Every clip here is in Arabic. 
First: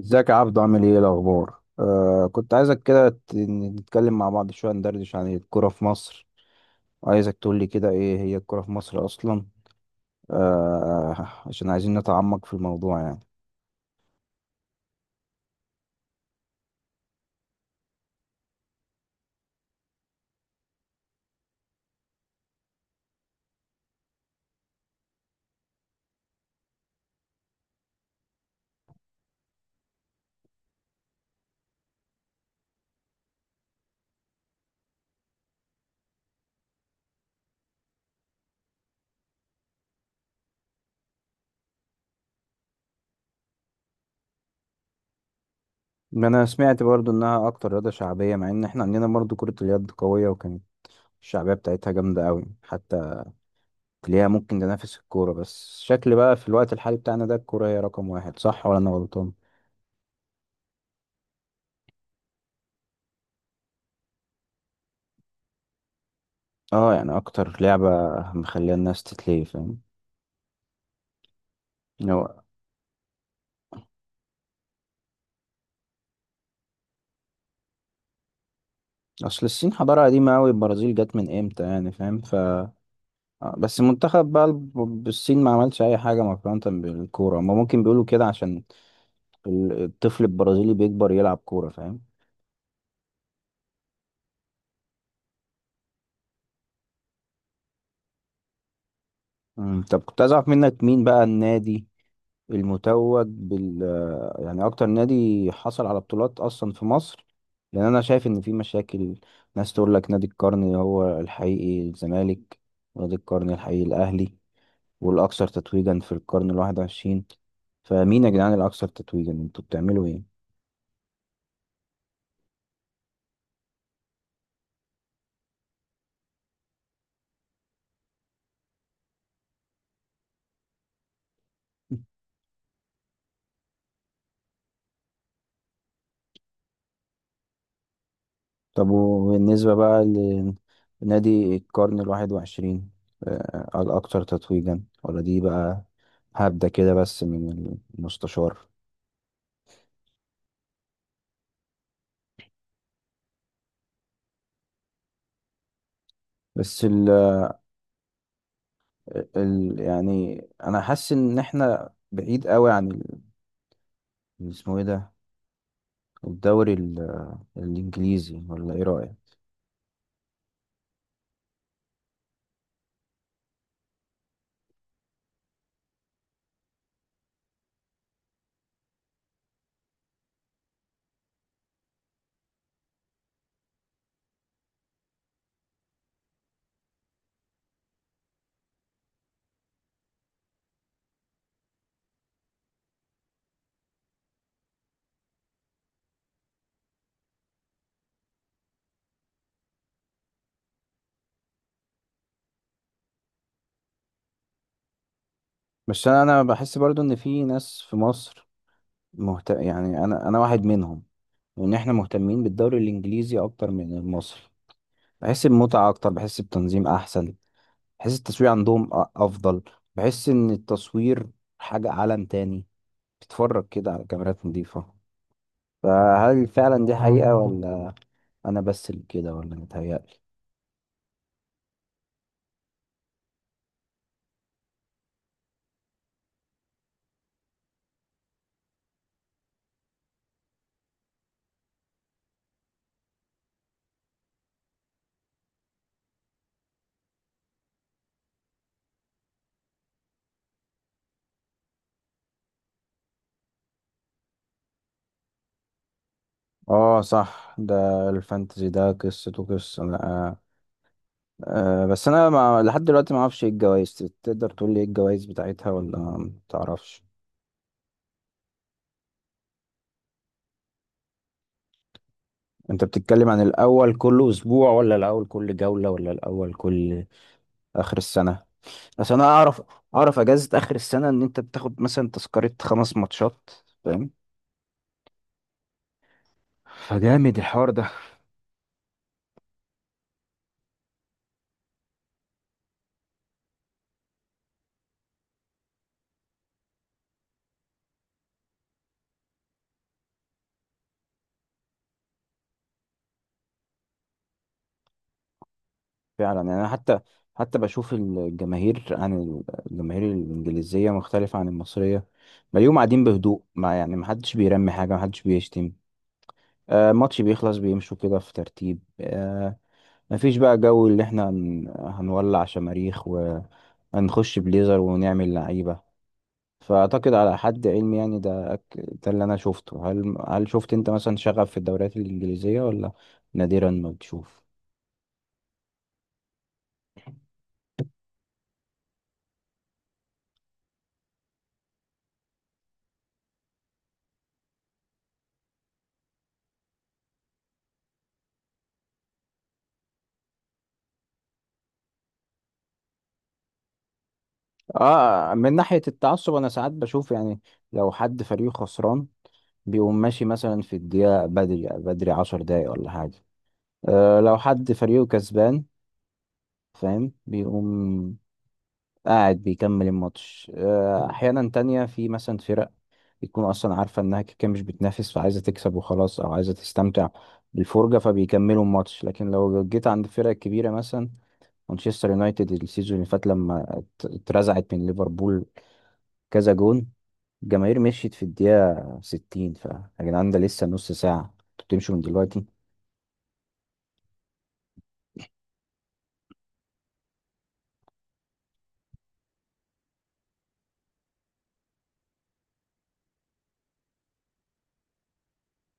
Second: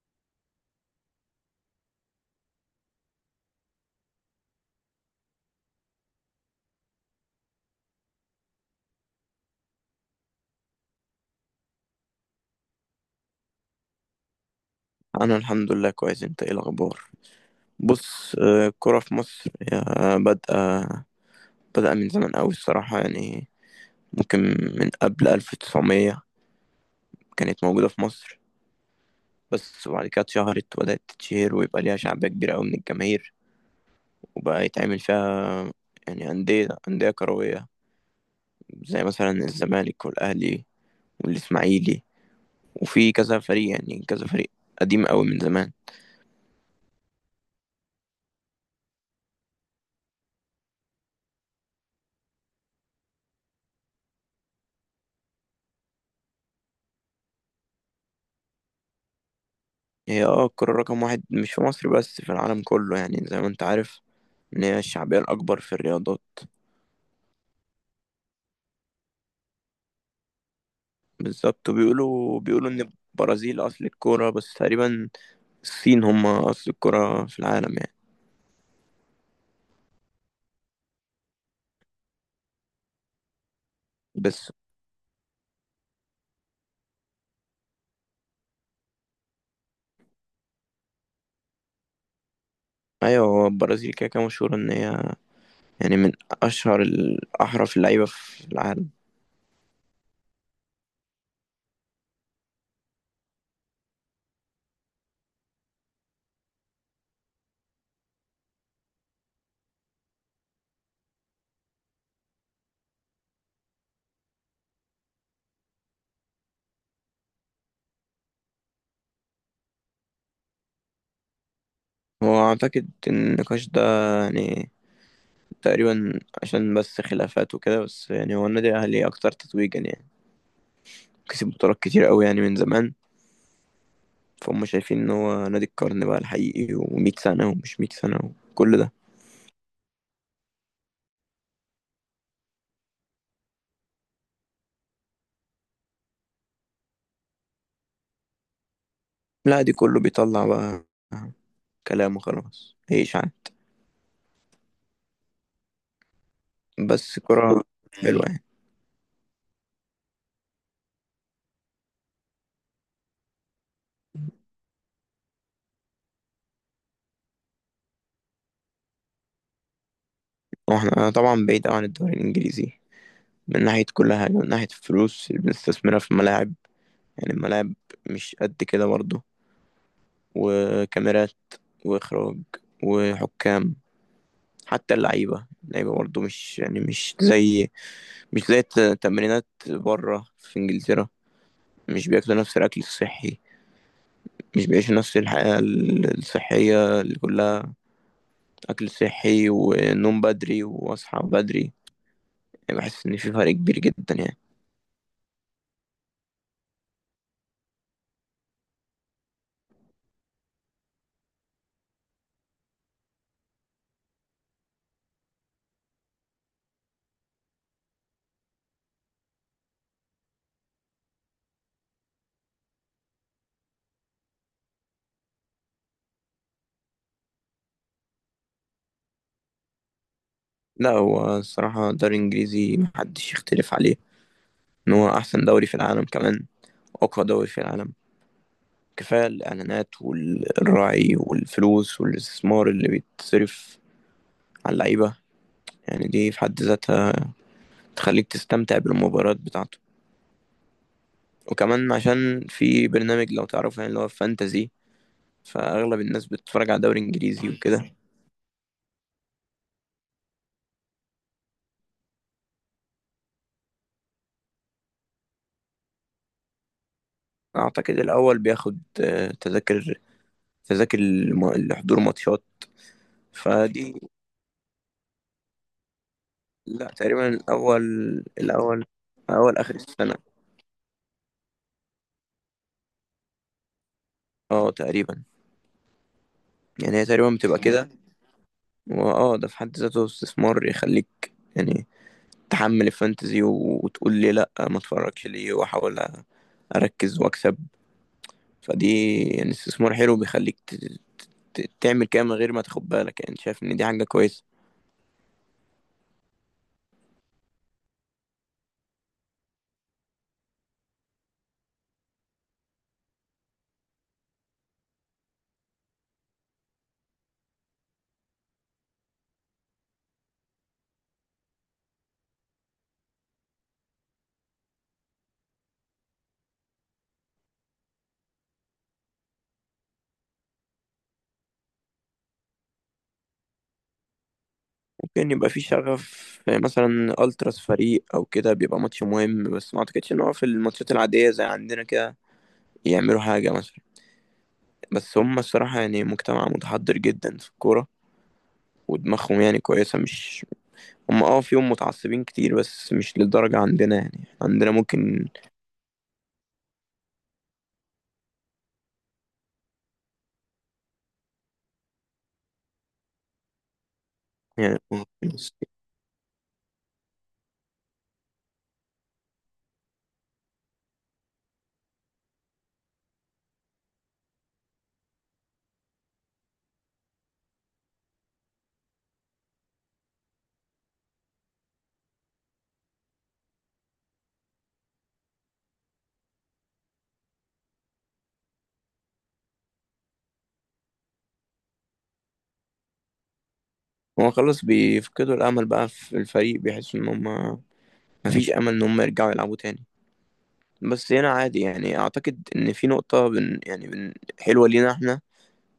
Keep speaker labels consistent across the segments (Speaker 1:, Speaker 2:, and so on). Speaker 1: ازيك يا عبدو؟ عامل ايه؟ إيه الاخبار؟ كنت عايزك كده نتكلم مع بعض شويه، ندردش عن الكوره في مصر. عايزك تقول لي كده ايه هي الكوره في مصر اصلا؟ عشان عايزين نتعمق في الموضوع يعني.
Speaker 2: انا الحمد لله كويس. انت ايه الاخبار؟ بص، الكرة في مصر هي بادئه بدأ من زمان قوي الصراحة، يعني ممكن من قبل 1900 كانت موجودة في مصر. بس وبعد كده اتشهرت وبدأت تتشهر ويبقى ليها شعبية كبيرة قوي من الجماهير، وبقى يتعمل فيها يعني أندية كروية زي مثلا الزمالك والأهلي والإسماعيلي، وفي كذا فريق، يعني كذا فريق قديم قوي من زمان.
Speaker 1: ما انا سمعت برضو انها اكتر رياضه شعبيه، مع ان احنا عندنا برضو كره اليد قويه، وكانت الشعبيه بتاعتها جامده قوي، حتى تلاقيها ممكن تنافس الكوره. بس شكل بقى في الوقت الحالي بتاعنا ده، الكوره هي رقم واحد، صح ولا انا غلطان؟
Speaker 2: هي الكرة رقم واحد مش في مصر بس، في العالم كله، يعني زي ما انت عارف ان هي الشعبية الأكبر في الرياضات.
Speaker 1: اه يعني اكتر لعبه مخليه الناس تتلهي، فاهم.
Speaker 2: بالظبط. وبيقولوا ان البرازيل أصل الكرة، بس تقريبا الصين هم أصل الكرة في العالم يعني.
Speaker 1: اصل الصين حضاره قديمه قوي، البرازيل جت من امتى يعني، فاهم. ف بس المنتخب بقى
Speaker 2: بس
Speaker 1: الصين ما عملش اي حاجه مقارنه بالكوره، هما ممكن بيقولوا كده عشان الطفل البرازيلي بيكبر يلعب كوره، فاهم.
Speaker 2: أيوة، هو البرازيل كده كده مشهورة ان هي يعني من أشهر الأحرف اللعيبة في العالم.
Speaker 1: مم. طب كنت عايز اعرف منك مين بقى النادي المتوج بال، يعني اكتر نادي حصل على بطولات اصلا في مصر. لان انا شايف ان في مشاكل، ناس تقول لك نادي القرن هو الحقيقي الزمالك، ونادي القرن الحقيقي الاهلي، والأكثر تتويجا في القرن الواحد وعشرين. فمين يا جدعان الأكثر تتويجا؟ انتوا بتعملوا ايه؟
Speaker 2: هو أعتقد إن النقاش ده يعني تقريبا عشان بس خلافات وكده، بس يعني هو النادي الأهلي أكتر تتويجا، يعني كسب بطولات كتير أوي يعني من زمان. فهم شايفين ان هو نادي القرن بقى الحقيقي، و100 سنة ومش 100 سنة وكل
Speaker 1: طب
Speaker 2: ده.
Speaker 1: وبالنسبة بقى لنادي القرن الواحد وعشرين، الأكثر تتويجا ولا دي بقى هبدة كده بس من المستشار؟
Speaker 2: لا، دي كله بيطلع بقى كلام وخلاص. ايش عن
Speaker 1: بس ال
Speaker 2: بس كرة حلوة يعني.
Speaker 1: ال يعني أنا حاسس إن إحنا بعيد قوي عن اسمه إيه ده، الدوري الإنجليزي، ولا إيه رأيك؟
Speaker 2: واحنا طبعا بعيد أوي عن الدوري الإنجليزي من ناحية كل حاجة، من ناحية الفلوس اللي بنستثمرها في الملاعب. يعني الملاعب مش قد كده برضه، وكاميرات وإخراج وحكام. حتى اللعيبة برضه مش يعني مش زي التمرينات بره في إنجلترا. مش بياكلوا نفس الأكل الصحي، مش بيعيشوا نفس الحياة الصحية اللي كلها أكل صحي ونوم بدري وأصحى بدري. يعني بحس إن في فرق كبير جدا يعني.
Speaker 1: بس أنا بحس برضو إن في ناس في مصر يعني أنا واحد منهم، وان احنا مهتمين بالدوري الانجليزي اكتر من المصري. بحس بمتعة اكتر، بحس بتنظيم احسن، بحس التصوير عندهم افضل. بحس ان التصوير حاجة عالم تاني، بتتفرج كده على كاميرات نظيفة. فهل فعلا دي حقيقة، ولا انا بس اللي كده ولا متهيألي؟
Speaker 2: لا، هو الصراحة الدوري الإنجليزي محدش يختلف عليه إن هو أحسن دوري في العالم، كمان أقوى دوري في العالم. كفاية الإعلانات والراعي والفلوس والاستثمار اللي بيتصرف على اللعيبة، يعني دي في حد ذاتها تخليك تستمتع بالمباريات بتاعته. وكمان عشان في برنامج، لو تعرفه، يعني اللي هو فانتزي، فأغلب الناس بتتفرج على دوري
Speaker 1: اه
Speaker 2: إنجليزي
Speaker 1: صح، ده
Speaker 2: وكده.
Speaker 1: الفانتزي ده قصته قصة، لا. أه بس انا ما لحد دلوقتي ما اعرفش ايه الجوائز. تقدر تقول لي ايه الجوائز بتاعتها، ولا ما تعرفش؟
Speaker 2: أعتقد الأول بياخد تذاكر لحضور ماتشات.
Speaker 1: انت بتتكلم عن الاول
Speaker 2: فدي،
Speaker 1: كل اسبوع، ولا الاول كل جولة، ولا الاول
Speaker 2: لا،
Speaker 1: كل
Speaker 2: تقريبا الأول
Speaker 1: اخر السنة؟
Speaker 2: الأول
Speaker 1: اصل انا
Speaker 2: أول
Speaker 1: اعرف
Speaker 2: آخر السنة.
Speaker 1: اعرف اجازة اخر السنة ان انت بتاخد مثلا تذكرة خمس ماتشات، فاهم.
Speaker 2: اه تقريبا، يعني هي تقريبا
Speaker 1: فجامد
Speaker 2: بتبقى
Speaker 1: الحوار
Speaker 2: كده.
Speaker 1: ده.
Speaker 2: واه، ده في حد ذاته استثمار يخليك، يعني تحمل الفانتزي وتقول لي لا، ما اتفرجش ليه، واحاول اركز واكسب. فدي يعني استثمار حلو بيخليك تعمل كده من غير ما تاخد بالك، يعني شايف ان دي حاجة كويسة.
Speaker 1: فعلا يعني، انا حتى بشوف الجماهير عن الجماهير الانجليزية مختلفة عن المصرية. بلاقيهم قاعدين بهدوء، ما يعني محدش بيرمي حاجة، محدش بيشتم. آه ماتش بيخلص بيمشوا كده في ترتيب، مفيش بقى جو اللي احنا هنولع شماريخ وهنخش بليزر ونعمل لعيبة. فأعتقد على حد علمي يعني، ده ده اللي أنا شفته. هل شفت أنت مثلا شغف في الدوريات الإنجليزية، ولا نادرا ما بتشوف؟
Speaker 2: ممكن يبقى في شغف، مثلا التراس فريق او كده بيبقى ماتش مهم، بس ما اعتقدش ان هو في الماتشات العاديه زي عندنا كده يعملوا حاجه مثلا. بس هم الصراحه يعني مجتمع متحضر جدا في الكوره، ودماغهم يعني كويسه، مش. هم فيهم متعصبين كتير بس مش للدرجه عندنا، يعني عندنا ممكن.
Speaker 1: آه من ناحية التعصب، أنا ساعات بشوف يعني لو حد فريقه خسران بيقوم ماشي مثلا في الدقيقة بدري بدري 10 دقايق ولا حاجة. آه لو حد
Speaker 2: يعني
Speaker 1: فريقه كسبان، فاهم، بيقوم قاعد بيكمل الماتش. احيانا تانية في مثلا فرق بتكون اصلا عارفه انها كده كده مش بتنافس، فعايزه تكسب وخلاص، او عايزه تستمتع بالفرجه، فبيكملوا الماتش. لكن لو جيت عند الفرق الكبيره مثلا مانشستر يونايتد السيزون اللي فات لما اترزعت من ليفربول كذا جون، الجماهير مشيت في الدقيقه 60. ف يا جدعان ده لسه نص ساعه، انتوا بتمشوا من دلوقتي؟
Speaker 2: هو خلاص بيفقدوا الامل بقى في الفريق، بيحسوا ان هم مفيش امل ان هم يرجعوا يلعبوا تاني. بس هنا عادي يعني. اعتقد ان في نقطه يعني حلوه لينا احنا،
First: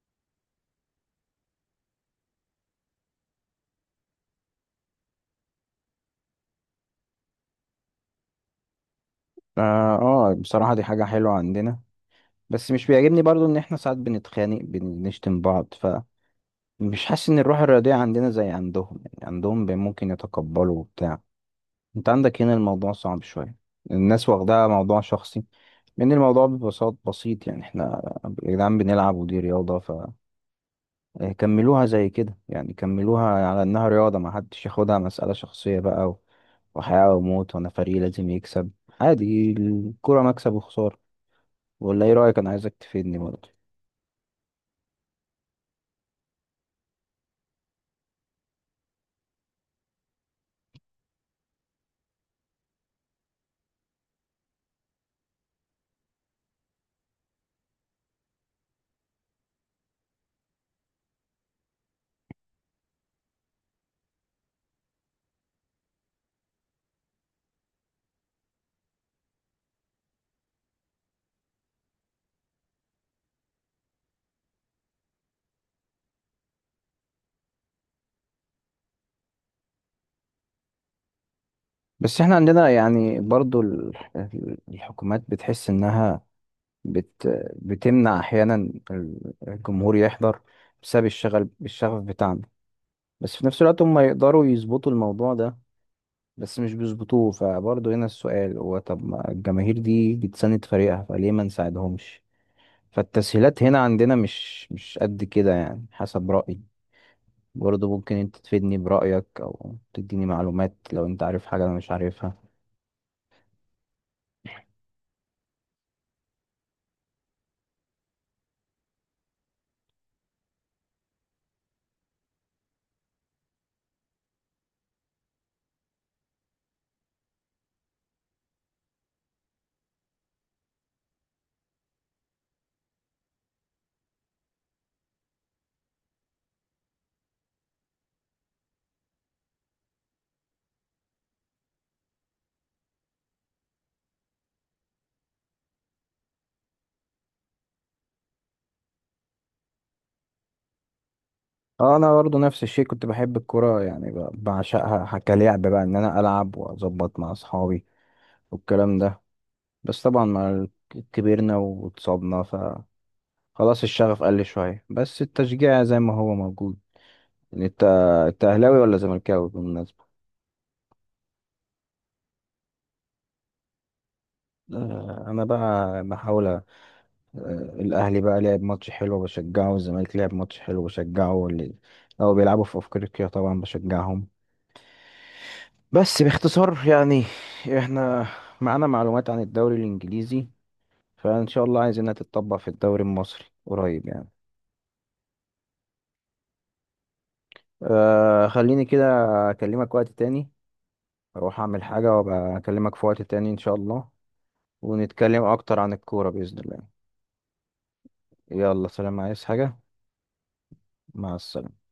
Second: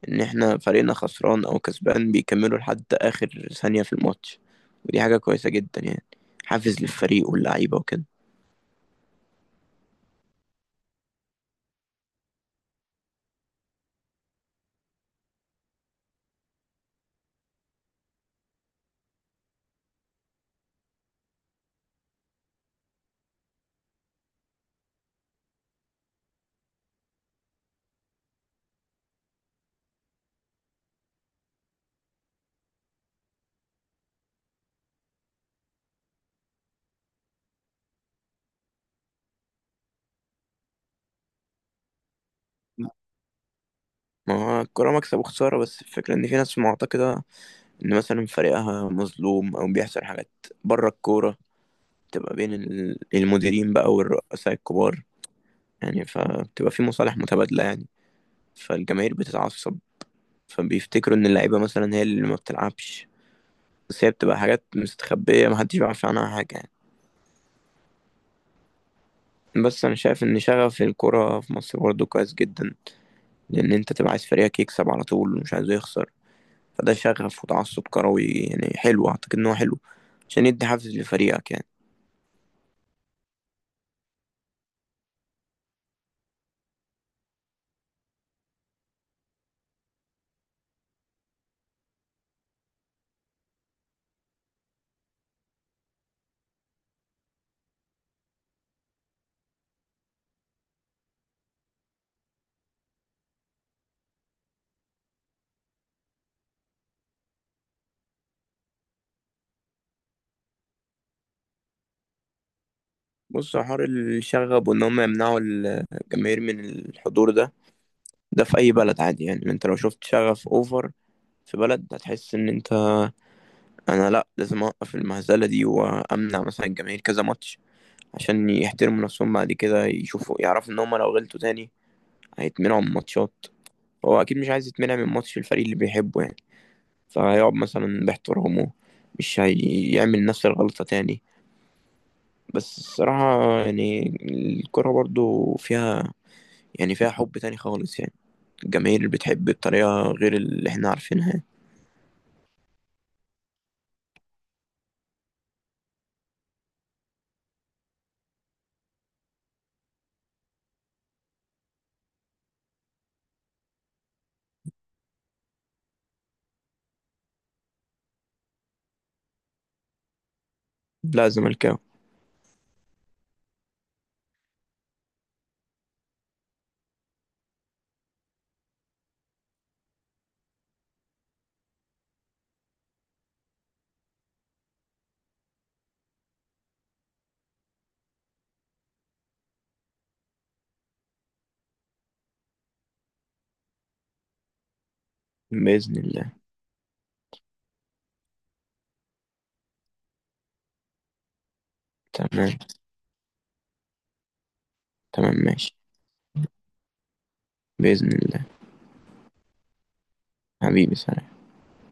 Speaker 2: ان احنا فريقنا خسران او كسبان بيكملوا لحد اخر ثانية في الماتش. ودي حاجة كويسة جدا يعني، حافز للفريق واللعيبة وكده.
Speaker 1: اه. بصراحه دي حاجه حلوه عندنا. بس مش بيعجبني برضو ان احنا ساعات بنتخانق، بنشتم بعض. ف مش حاسس ان الروح الرياضيه عندنا زي عندهم، يعني عندهم ممكن يتقبلوا وبتاع. انت عندك هنا الموضوع صعب شوية، الناس واخداها موضوع شخصي. لأن الموضوع ببساطة بسيط، يعني احنا يا جدعان بنلعب ودي رياضة، فكملوها زي كده يعني، كملوها على إنها رياضة، ما حدش ياخدها مسألة شخصية بقى، وحياة وموت، وأنا فريق لازم يكسب. عادي، الكرة مكسب وخسارة. ولا إيه رأيك؟ أنا عايزك تفيدني برضه.
Speaker 2: ما هو الكورة مكسب وخسارة، بس الفكرة إن في ناس معتقدة إن مثلا فريقها مظلوم أو بيحصل حاجات بره الكورة، بتبقى بين المديرين بقى والرؤساء الكبار يعني. فبتبقى في مصالح متبادلة يعني، فالجماهير بتتعصب، فبيفتكروا إن اللعيبة مثلا هي اللي ما بتلعبش. بس هي بتبقى حاجات مستخبية محدش بيعرف عنها حاجة يعني. بس انا شايف ان شغف الكرة في مصر برضه كويس جدا، لان انت تبقى عايز فريقك يكسب على طول ومش عايزه يخسر. فده شغف وتعصب كروي يعني حلو، اعتقد ان هو حلو عشان يدي حافز لفريقك يعني.
Speaker 1: بس احنا عندنا يعني برضه الحكومات بتحس إنها بت بتمنع احيانا الجمهور يحضر بسبب الشغف بتاعنا. بس في نفس الوقت هم يقدروا يظبطوا الموضوع ده، بس مش بيظبطوه. فبرضه هنا السؤال هو، طب ما الجماهير دي بتساند فريقها، فليه ما نساعدهمش؟ فالتسهيلات هنا عندنا مش قد كده، يعني حسب رأيي. برضه ممكن انت تفيدني برأيك او تديني معلومات لو انت عارف حاجة انا مش عارفها.
Speaker 2: بص، حوار الشغب وان هم يمنعوا الجماهير من الحضور ده، ده في اي بلد عادي يعني. انت لو شفت شغف اوفر في بلد، هتحس ان انت انا، لا، لازم اوقف المهزلة دي وامنع مثلا الجماهير كذا ماتش عشان يحترموا نفسهم. بعد كده يشوفوا، يعرفوا ان هم لو غلطوا تاني هيتمنعوا من ماتشات، هو اكيد مش عايز يتمنع من ماتش الفريق اللي بيحبه يعني. فهيقعد مثلا باحترامه، مش هيعمل نفس الغلطة تاني. بس الصراحة يعني الكرة برضو فيها يعني فيها حب تاني خالص يعني، الجماهير اللي بتحب بطريقة غير اللي احنا عارفينها يعني.
Speaker 1: اه انا برضه نفس الشيء، كنت بحب الكرة، يعني بعشقها. كلعب بقى ان انا العب واظبط مع اصحابي والكلام ده. بس طبعا مع كبرنا واتصابنا، ف خلاص الشغف قل شوية، بس التشجيع زي ما هو موجود. يعني انت، انت اهلاوي ولا زملكاوي بالمناسبة؟
Speaker 2: لا، زملكاوي.
Speaker 1: انا بقى بحاول. الاهلي بقى لعب ماتش حلو بشجعه، والزمالك لعب ماتش حلو بشجعه، واللي لو بيلعبوا في افريقيا طبعا بشجعهم. بس باختصار يعني، احنا معانا معلومات عن الدوري الانجليزي، فان شاء الله عايزينها تتطبق في الدوري المصري قريب يعني.
Speaker 2: بإذن الله.
Speaker 1: خليني كده أكلمك وقت تاني، أروح أعمل حاجة
Speaker 2: تمام.
Speaker 1: وأبقى أكلمك في وقت تاني إن شاء الله.
Speaker 2: تمام
Speaker 1: ونتكلم
Speaker 2: ماشي.
Speaker 1: أكتر عن الكورة بإذن الله.
Speaker 2: بإذن الله.
Speaker 1: يلا سلام، عايز حاجة؟
Speaker 2: حبيبي سلام.
Speaker 1: مع السلامة.